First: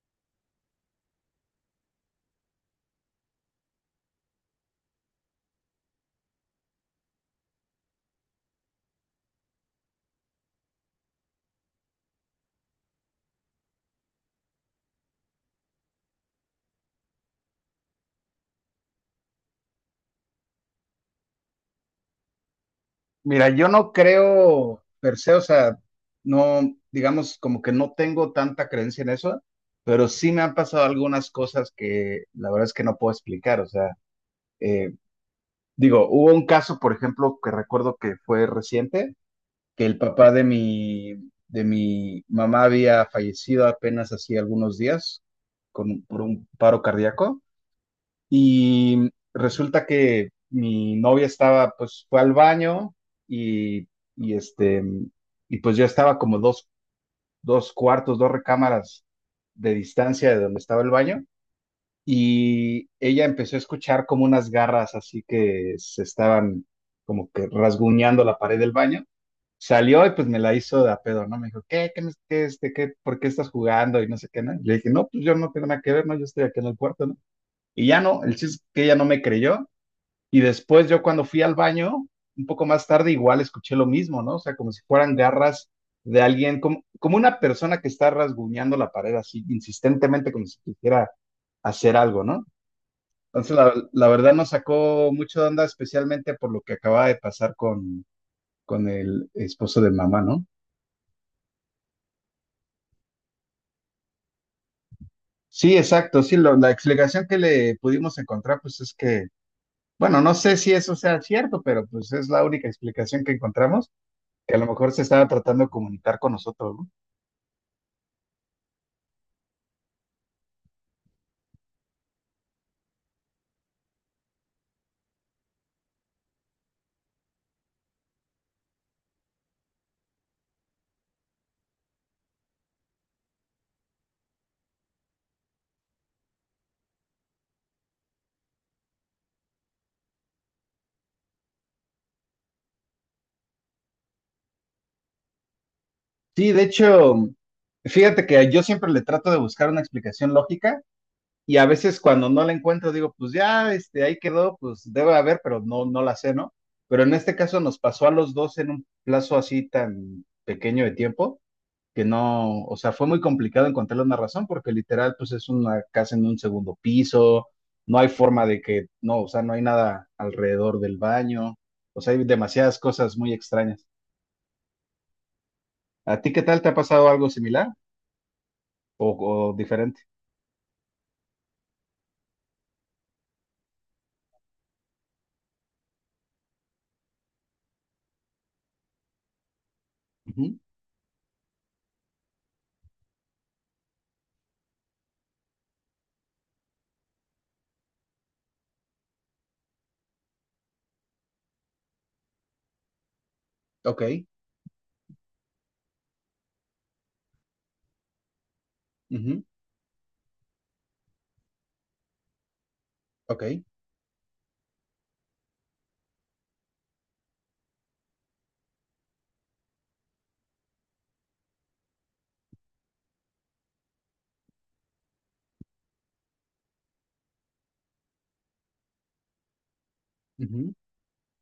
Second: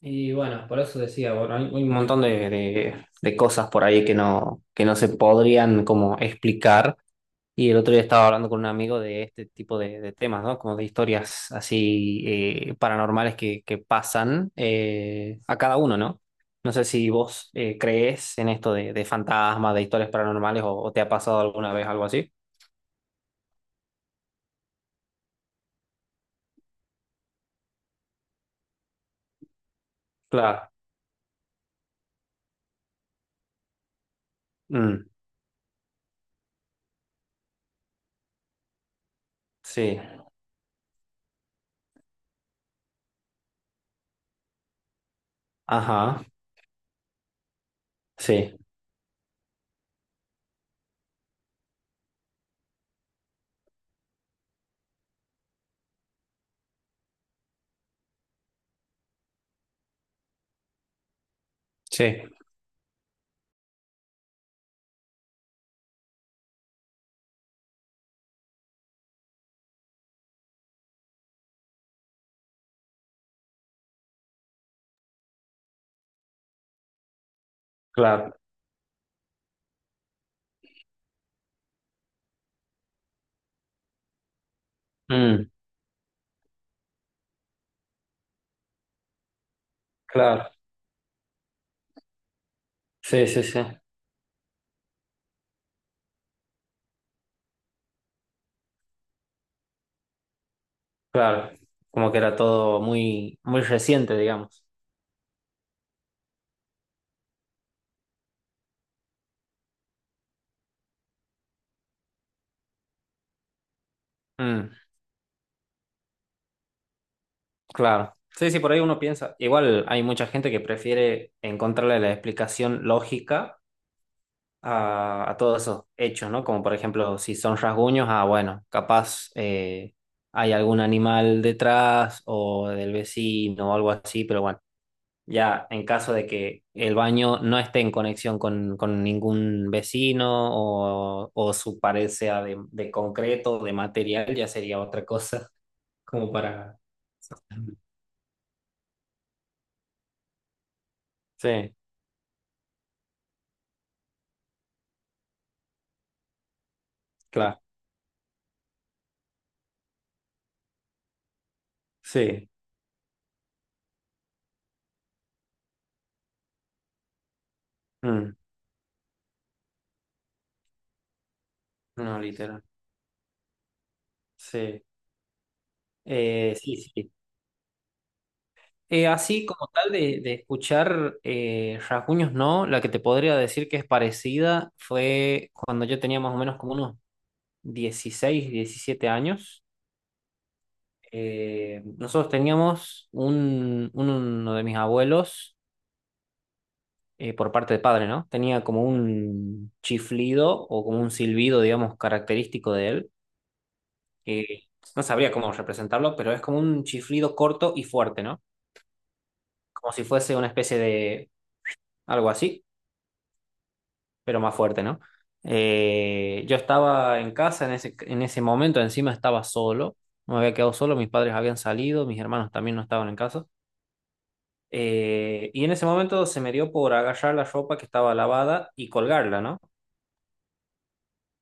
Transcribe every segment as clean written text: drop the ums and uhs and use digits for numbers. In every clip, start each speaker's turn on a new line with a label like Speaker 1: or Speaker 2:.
Speaker 1: Y bueno, por eso decía, bueno, hay un montón de cosas por ahí que no se podrían como explicar. Y el otro día estaba hablando con un amigo de este tipo de temas, ¿no? Como de historias así paranormales que pasan a cada uno, ¿no? No sé si vos crees en esto de fantasmas, de historias paranormales o te ha pasado alguna vez algo así.
Speaker 2: Mira, yo no creo per se, o sea, no, digamos, como que no tengo tanta creencia en eso, pero sí me han
Speaker 1: Claro.
Speaker 2: pasado algunas cosas que la verdad es que no puedo explicar, o sea, eh,
Speaker 1: Mm,
Speaker 2: digo, hubo un caso, por ejemplo, que recuerdo que fue reciente, que el
Speaker 1: sí.
Speaker 2: papá de mi mamá había fallecido apenas hacía algunos días por
Speaker 1: Ajá.
Speaker 2: un paro cardíaco.
Speaker 1: Sí.
Speaker 2: Y resulta que mi novia estaba, pues fue al baño y, y este, y pues yo estaba como dos recámaras de distancia de donde estaba el baño.
Speaker 1: Sí.
Speaker 2: Y ella empezó a escuchar como unas garras así que se estaban como que rasguñando la pared del baño. Salió y pues me la hizo de a pedo, ¿no? Me dijo, ¿qué? ¿Qué? Qué, qué, ¿Por qué estás jugando? Y no sé qué, ¿no? Y le dije, no, pues yo no tengo nada que ver, ¿no? Yo estoy aquí en el cuarto, ¿no? Y ya no, el
Speaker 1: Claro.
Speaker 2: chiste es que ella no me creyó y después yo cuando fui al baño, un poco más tarde, igual escuché lo mismo, ¿no? O sea, como si fueran
Speaker 1: Mm,
Speaker 2: garras de alguien, como una persona que está rasguñando la pared así insistentemente, como
Speaker 1: claro.
Speaker 2: si quisiera hacer algo, ¿no?
Speaker 1: Sí, sí,
Speaker 2: Entonces,
Speaker 1: sí.
Speaker 2: la verdad nos sacó mucho de onda, especialmente por lo que acababa de pasar con el esposo de mamá, ¿no?
Speaker 1: Claro, como que era todo muy, muy reciente, digamos.
Speaker 2: Sí, exacto, sí, la explicación que le pudimos encontrar, pues es que, bueno, no sé si eso sea cierto, pero pues es la única explicación que encontramos, que a lo
Speaker 1: Mm,
Speaker 2: mejor se estaba tratando de comunicar con nosotros, ¿no?
Speaker 1: claro. Sí, sí, por ahí uno piensa. Igual hay mucha gente que prefiere encontrarle la explicación lógica a todos esos hechos, ¿no? Como por ejemplo, si son rasguños, ah, bueno, capaz hay algún animal detrás o del vecino o algo así, pero bueno. Ya, en caso de que el baño no esté en conexión con ningún vecino o su pared sea de concreto o de material, ya sería otra cosa, como
Speaker 2: Sí, de
Speaker 1: para...
Speaker 2: hecho, fíjate que yo siempre le trato de buscar una explicación lógica y a
Speaker 1: Sí,
Speaker 2: veces cuando no la encuentro digo, pues ya, ahí quedó, pues debe haber, pero no, no la sé, ¿no? Pero en este caso
Speaker 1: claro,
Speaker 2: nos pasó a los dos en un plazo así tan pequeño de tiempo que
Speaker 1: sí.
Speaker 2: no, o sea, fue muy complicado encontrarle una razón porque literal, pues es una casa en un segundo piso, no hay
Speaker 1: Mm,
Speaker 2: forma de que, no, o sea, no hay nada alrededor del baño, o sea,
Speaker 1: no,
Speaker 2: hay
Speaker 1: literal.
Speaker 2: demasiadas cosas muy extrañas.
Speaker 1: Sí,
Speaker 2: ¿A ti qué tal te ha
Speaker 1: Sí,
Speaker 2: pasado
Speaker 1: sí.
Speaker 2: algo similar
Speaker 1: Así
Speaker 2: o
Speaker 1: como tal
Speaker 2: diferente?
Speaker 1: de escuchar rasguños, no, la que te podría decir que es parecida fue cuando yo tenía más o menos como unos 16 17 años.
Speaker 2: Ujú,
Speaker 1: Nosotros teníamos un, uno de mis abuelos, por parte de padre, ¿no? Tenía como un chiflido o como un silbido, digamos, característico de él.
Speaker 2: ok,
Speaker 1: Que no sabría cómo representarlo, pero es como un chiflido corto y fuerte, ¿no?
Speaker 2: ujú,
Speaker 1: Como si fuese una especie de algo así,
Speaker 2: ok,
Speaker 1: pero más fuerte, ¿no? Yo estaba en casa en ese momento, encima estaba solo, me había quedado solo, mis padres habían salido, mis hermanos también no estaban en casa. Y en ese momento se me dio por agarrar la ropa que estaba lavada y colgarla, ¿no?
Speaker 2: ujú,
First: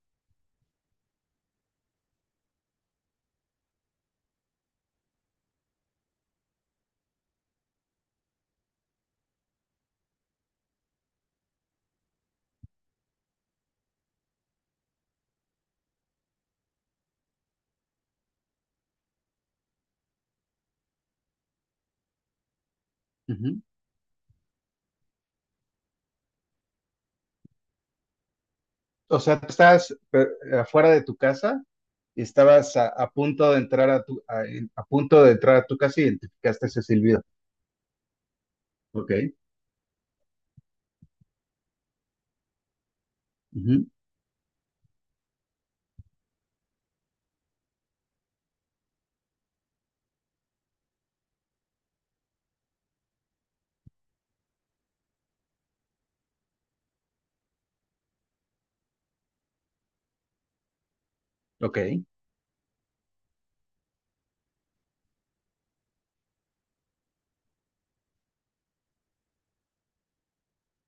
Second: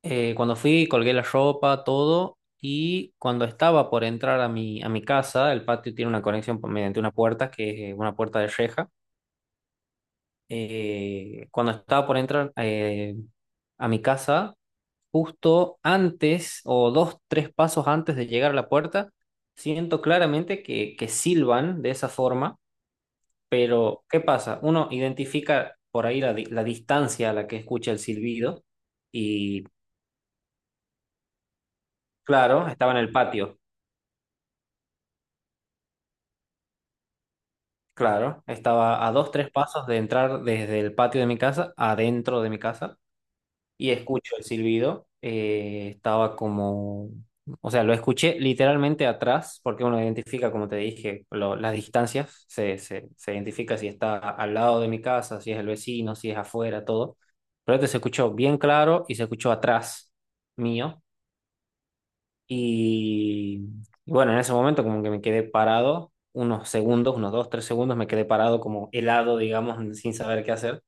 Speaker 1: Cuando fui, colgué la ropa, todo, y cuando estaba por entrar a mi casa, el patio tiene una conexión por- mediante una puerta, que es una puerta de reja. Cuando estaba por entrar a mi casa, justo antes o dos, tres pasos antes de llegar a la puerta, siento claramente que silban de esa forma.
Speaker 2: ujú.
Speaker 1: Pero, ¿qué pasa? Uno identifica por ahí la, la distancia a la que escucha el silbido
Speaker 2: O sea, tú
Speaker 1: y,
Speaker 2: estabas afuera de tu casa y
Speaker 1: claro,
Speaker 2: estabas
Speaker 1: estaba en el patio,
Speaker 2: a punto de entrar a tu casa y identificaste ese silbido.
Speaker 1: claro, estaba
Speaker 2: Ok,
Speaker 1: a dos, tres pasos de entrar desde el patio de mi casa, adentro de mi casa.
Speaker 2: ujú,
Speaker 1: Y escucho el silbido. Estaba como, o sea, lo escuché literalmente atrás, porque uno identifica, como te dije, lo- las distancias, se identifica si está al lado de mi casa, si es el vecino, si es afuera, todo. Pero este se escuchó bien claro y se escuchó atrás mío.
Speaker 2: ok,
Speaker 1: Y, y bueno, en ese momento como que me quedé parado unos segundos, unos dos, tres segundos, me quedé parado como helado, digamos, sin saber qué hacer.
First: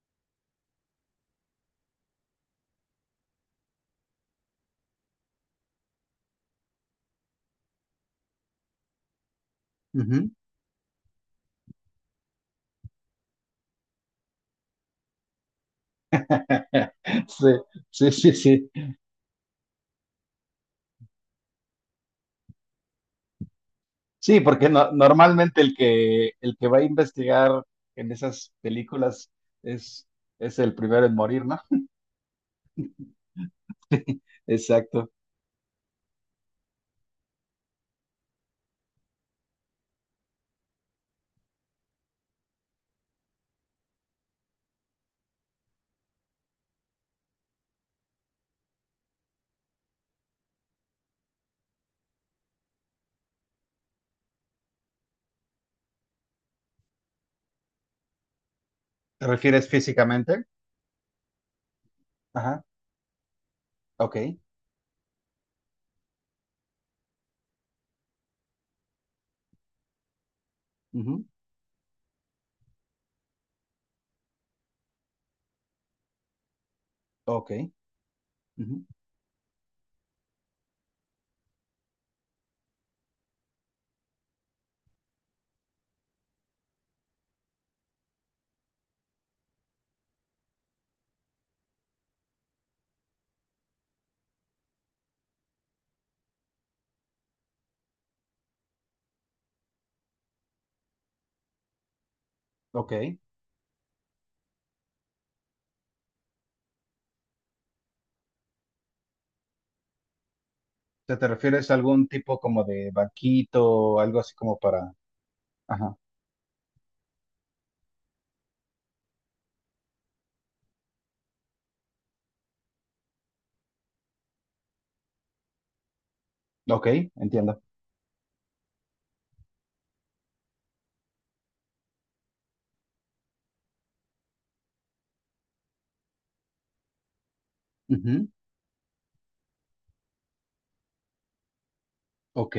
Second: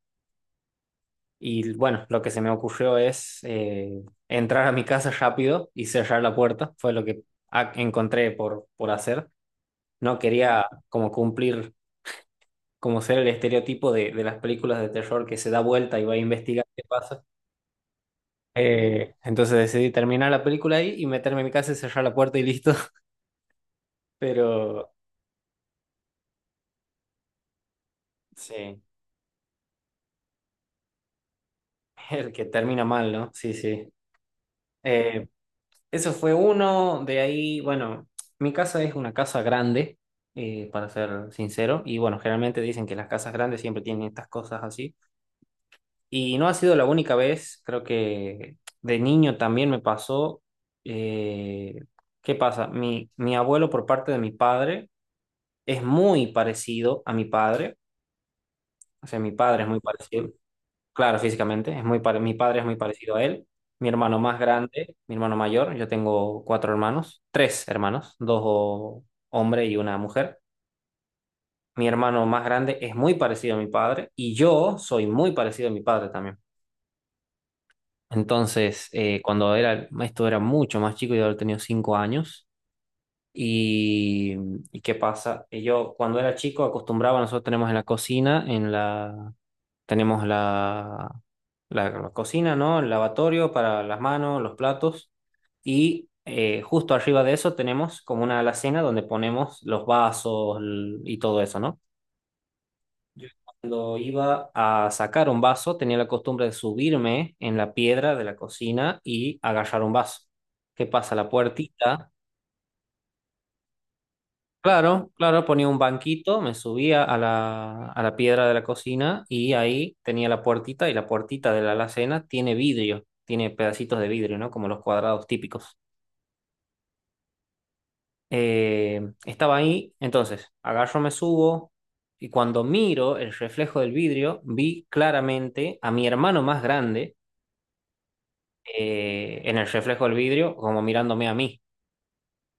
Speaker 1: Y bueno, lo que se me ocurrió es entrar a mi casa rápido y cerrar la puerta. Fue lo que encontré por hacer. No
Speaker 2: ujú.
Speaker 1: quería como cumplir, como ser el estereotipo de las películas de terror que se da vuelta y va a investigar qué pasa.
Speaker 2: Sí, sí, sí, sí.
Speaker 1: Entonces decidí terminar la película ahí y meterme en mi casa y cerrar la puerta y listo.
Speaker 2: Sí, porque
Speaker 1: Pero
Speaker 2: normalmente el que va a investigar en esas
Speaker 1: sí,
Speaker 2: películas es es el primero en morir, ¿no?
Speaker 1: el que termina mal, ¿no? Sí, sí.
Speaker 2: Exacto.
Speaker 1: Eh, Eso fue uno, de ahí, bueno, mi casa es una casa grande, para ser sincero, y bueno, generalmente dicen que las casas grandes siempre tienen estas cosas así, y no ha sido la única vez, creo que de niño también me pasó, eh, ¿qué pasa? Mi abuelo por parte de mi padre es muy parecido a mi padre, o sea,
Speaker 2: ¿Te
Speaker 1: mi padre
Speaker 2: refieres
Speaker 1: es muy parecido.
Speaker 2: físicamente?
Speaker 1: Claro, físicamente, es muy mi padre
Speaker 2: Ajá,
Speaker 1: es muy parecido a él. Mi
Speaker 2: ok,
Speaker 1: hermano más grande, mi hermano mayor, yo tengo cuatro hermanos, tres hermanos, dos hombres y una mujer.
Speaker 2: ujú,
Speaker 1: Mi hermano más grande es muy parecido a mi padre y yo soy muy parecido a mi padre también.
Speaker 2: ok, ujú,
Speaker 1: Entonces, cuando era, esto era mucho más chico, yo había tenido 5 años. Y, ¿Y qué pasa? Yo cuando era chico acostumbraba, nosotros tenemos en la cocina, en la, tenemos la, la cocina, ¿no? El lavatorio para las manos, los platos. Y justo arriba de eso tenemos como una alacena donde ponemos los vasos y todo eso, ¿no?
Speaker 2: ok. O
Speaker 1: Cuando iba a sacar un vaso, tenía la costumbre de subirme en la piedra de la cocina y agarrar un vaso. ¿Qué pasa?
Speaker 2: sea, ¿te
Speaker 1: La
Speaker 2: refieres a algún
Speaker 1: puertita,
Speaker 2: tipo como de banquito o algo así como para?
Speaker 1: claro, claro, ponía un
Speaker 2: Ajá,
Speaker 1: banquito, me subía a la piedra de la cocina y ahí tenía la puertita y la puertita de la alacena tiene vidrio, tiene pedacitos de vidrio, ¿no? Como los cuadrados típicos.
Speaker 2: ok, entiendo.
Speaker 1: Eh, Estaba ahí, entonces agarro, me subo y cuando miro el reflejo del vidrio, vi claramente a mi hermano más grande
Speaker 2: Ujú,
Speaker 1: en el reflejo del vidrio, como mirándome a mí.
Speaker 2: ok,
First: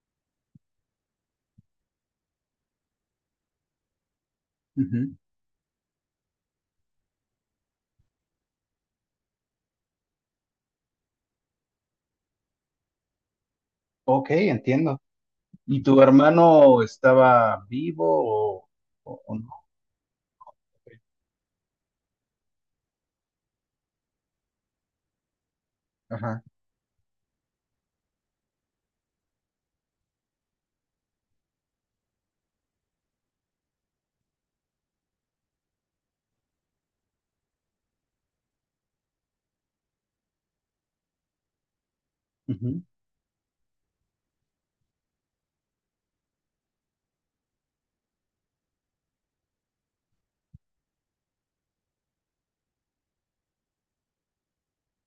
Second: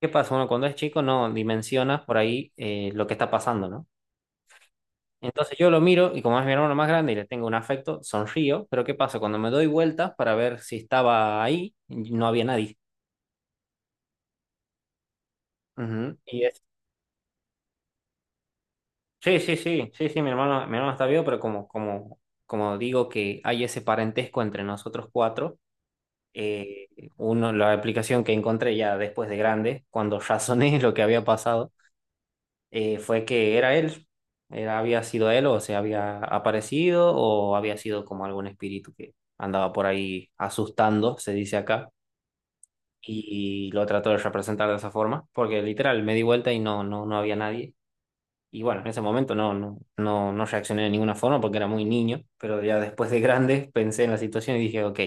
Speaker 1: ¿Qué pasa? Uno cuando es chico no dimensiona por ahí lo que está pasando, ¿no?
Speaker 2: ujú,
Speaker 1: Entonces yo lo miro y como es mi hermano más grande y le tengo un afecto, sonrío, pero ¿qué pasa? Cuando me doy vueltas para ver si estaba ahí, no había nadie.
Speaker 2: ok, entiendo. ¿Y tu
Speaker 1: Ujú. Y es,
Speaker 2: hermano estaba vivo o, o
Speaker 1: sí,
Speaker 2: no?
Speaker 1: sí, sí, sí, sí, mi hermano está vivo, pero como, como, como digo que hay ese parentesco entre nosotros cuatro,
Speaker 2: Ajá.
Speaker 1: eh, uno, la aplicación que encontré ya después de grande, cuando razoné lo que había pasado, fue que era él, era, había sido él o se había aparecido o había sido como algún espíritu que andaba por ahí asustando, se dice acá,
Speaker 2: Ujú.
Speaker 1: lo trató de representar de esa forma, porque literal me di vuelta y no, no, no había nadie. Y bueno, en ese momento no, no, no, no reaccioné de ninguna forma porque era muy niño, pero ya después de grande pensé en la situación y dije, ok,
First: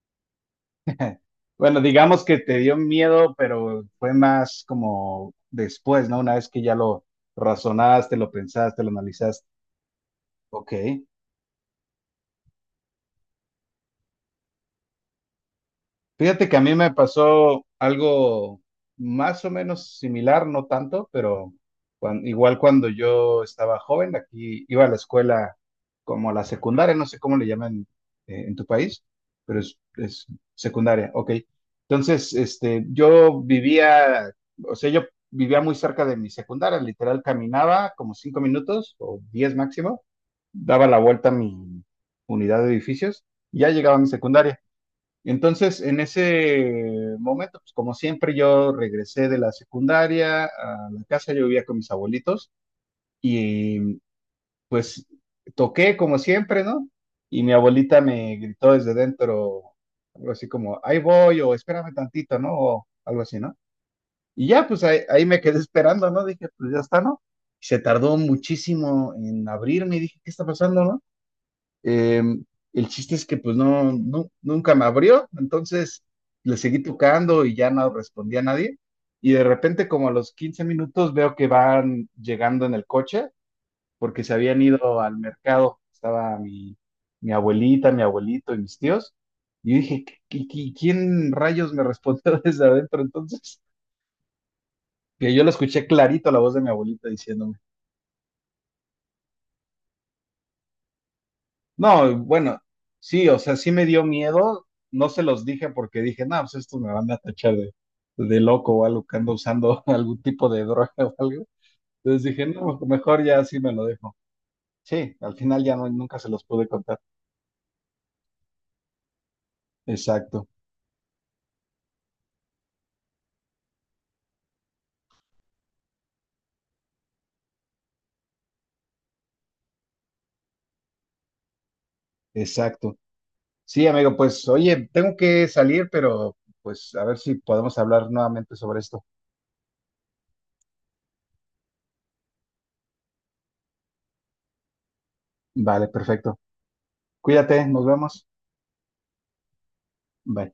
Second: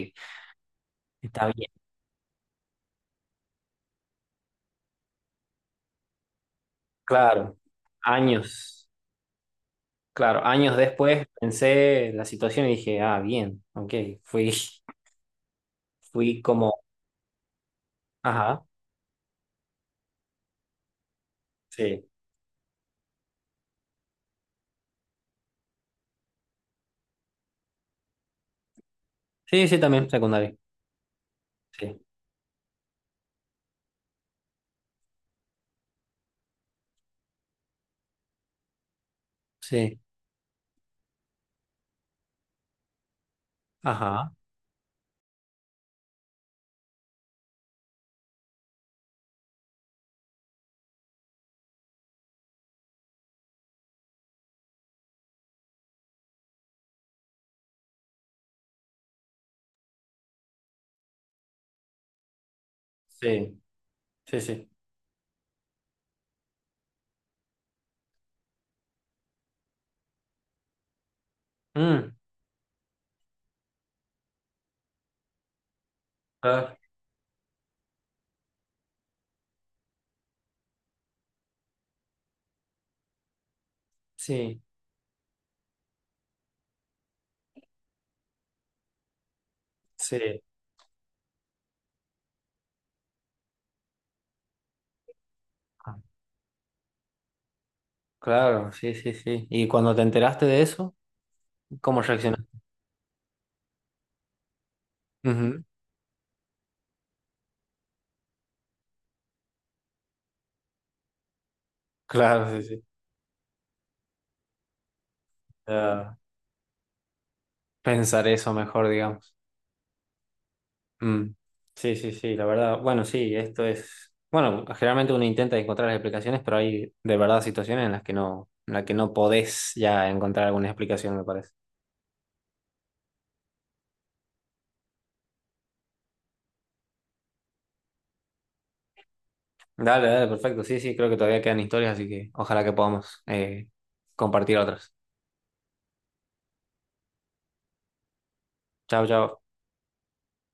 Speaker 1: está bien.
Speaker 2: Bueno, digamos que te dio miedo, pero fue más como después, ¿no? Una vez que ya lo
Speaker 1: Claro,
Speaker 2: razonaste, lo pensaste, lo
Speaker 1: años,
Speaker 2: analizaste.
Speaker 1: claro,
Speaker 2: Ok,
Speaker 1: años después pensé en la situación y dije, ah, bien, ok, fui, fui
Speaker 2: fíjate que a mí
Speaker 1: como
Speaker 2: me pasó algo
Speaker 1: ajá,
Speaker 2: más o menos similar, no tanto, pero
Speaker 1: sí.
Speaker 2: igual cuando yo estaba joven, aquí iba a la escuela como la secundaria, no sé cómo le llaman en tu país, pero
Speaker 1: Sí,
Speaker 2: es,
Speaker 1: sí, también,
Speaker 2: es
Speaker 1: secundaria.
Speaker 2: secundaria, ok.
Speaker 1: Sí,
Speaker 2: Entonces, yo vivía, o sea, yo vivía muy cerca de mi secundaria, literal caminaba como 5 minutos o 10
Speaker 1: sí.
Speaker 2: máximo, daba la vuelta a mi unidad de edificios y ya llegaba a mi
Speaker 1: Ajá,
Speaker 2: secundaria. Entonces, en ese momento, pues como siempre, yo regresé de la secundaria a la casa, yo vivía con mis abuelitos y pues toqué como siempre, ¿no? Y mi abuelita me gritó desde dentro, algo así como, ahí voy o espérame tantito, ¿no? O algo así, ¿no?
Speaker 1: sí, sí,
Speaker 2: Y ya,
Speaker 1: sí.
Speaker 2: pues ahí me quedé esperando, ¿no? Dije, pues ya está, ¿no? Se tardó muchísimo en abrirme y dije, ¿qué está pasando, no?
Speaker 1: Mm,
Speaker 2: Eh, el chiste es que pues no, nunca me abrió, entonces le
Speaker 1: ah,
Speaker 2: seguí tocando y ya no respondía a nadie. Y de repente como a los 15 minutos veo que van llegando en el coche porque se habían
Speaker 1: sí,
Speaker 2: ido al mercado. Estaba mi abuelita, mi abuelito y mis tíos. Y yo dije,
Speaker 1: sí.
Speaker 2: ¿Quién rayos me respondió desde adentro entonces? Que yo lo escuché
Speaker 1: Ah,
Speaker 2: clarito la voz de mi abuelita diciéndome.
Speaker 1: claro, sí, sí, sí. ¿Y cuando te enteraste de eso, cómo
Speaker 2: No,
Speaker 1: reaccionaste?
Speaker 2: bueno, sí, o sea, sí me dio miedo. No se los
Speaker 1: Ujú,
Speaker 2: dije porque dije, no, pues estos me van a tachar de loco o algo que ando usando algún tipo de droga o algo. Entonces dije,
Speaker 1: claro, sí,
Speaker 2: no,
Speaker 1: sí.
Speaker 2: pues mejor ya sí me lo dejo. Sí, al final ya no,
Speaker 1: Ah,
Speaker 2: nunca se los pude contar.
Speaker 1: pensar eso mejor, digamos.
Speaker 2: Exacto,
Speaker 1: Mm, sí, sí, sí, la verdad. Bueno, sí, esto es... Bueno, generalmente uno intenta encontrar las explicaciones, pero hay de verdad situaciones en las que no, en las que no podés ya encontrar alguna explicación, me parece.
Speaker 2: exacto. Sí, amigo, pues oye, tengo que salir, pero pues a ver si podemos hablar nuevamente sobre esto.
Speaker 1: Dale, dale, perfecto. Sí, sí, creo que todavía quedan historias, así que ojalá que podamos compartir otras.
Speaker 2: Vale, perfecto. Cuídate, nos vemos.
Speaker 1: Chao, chao.
Speaker 2: Bye.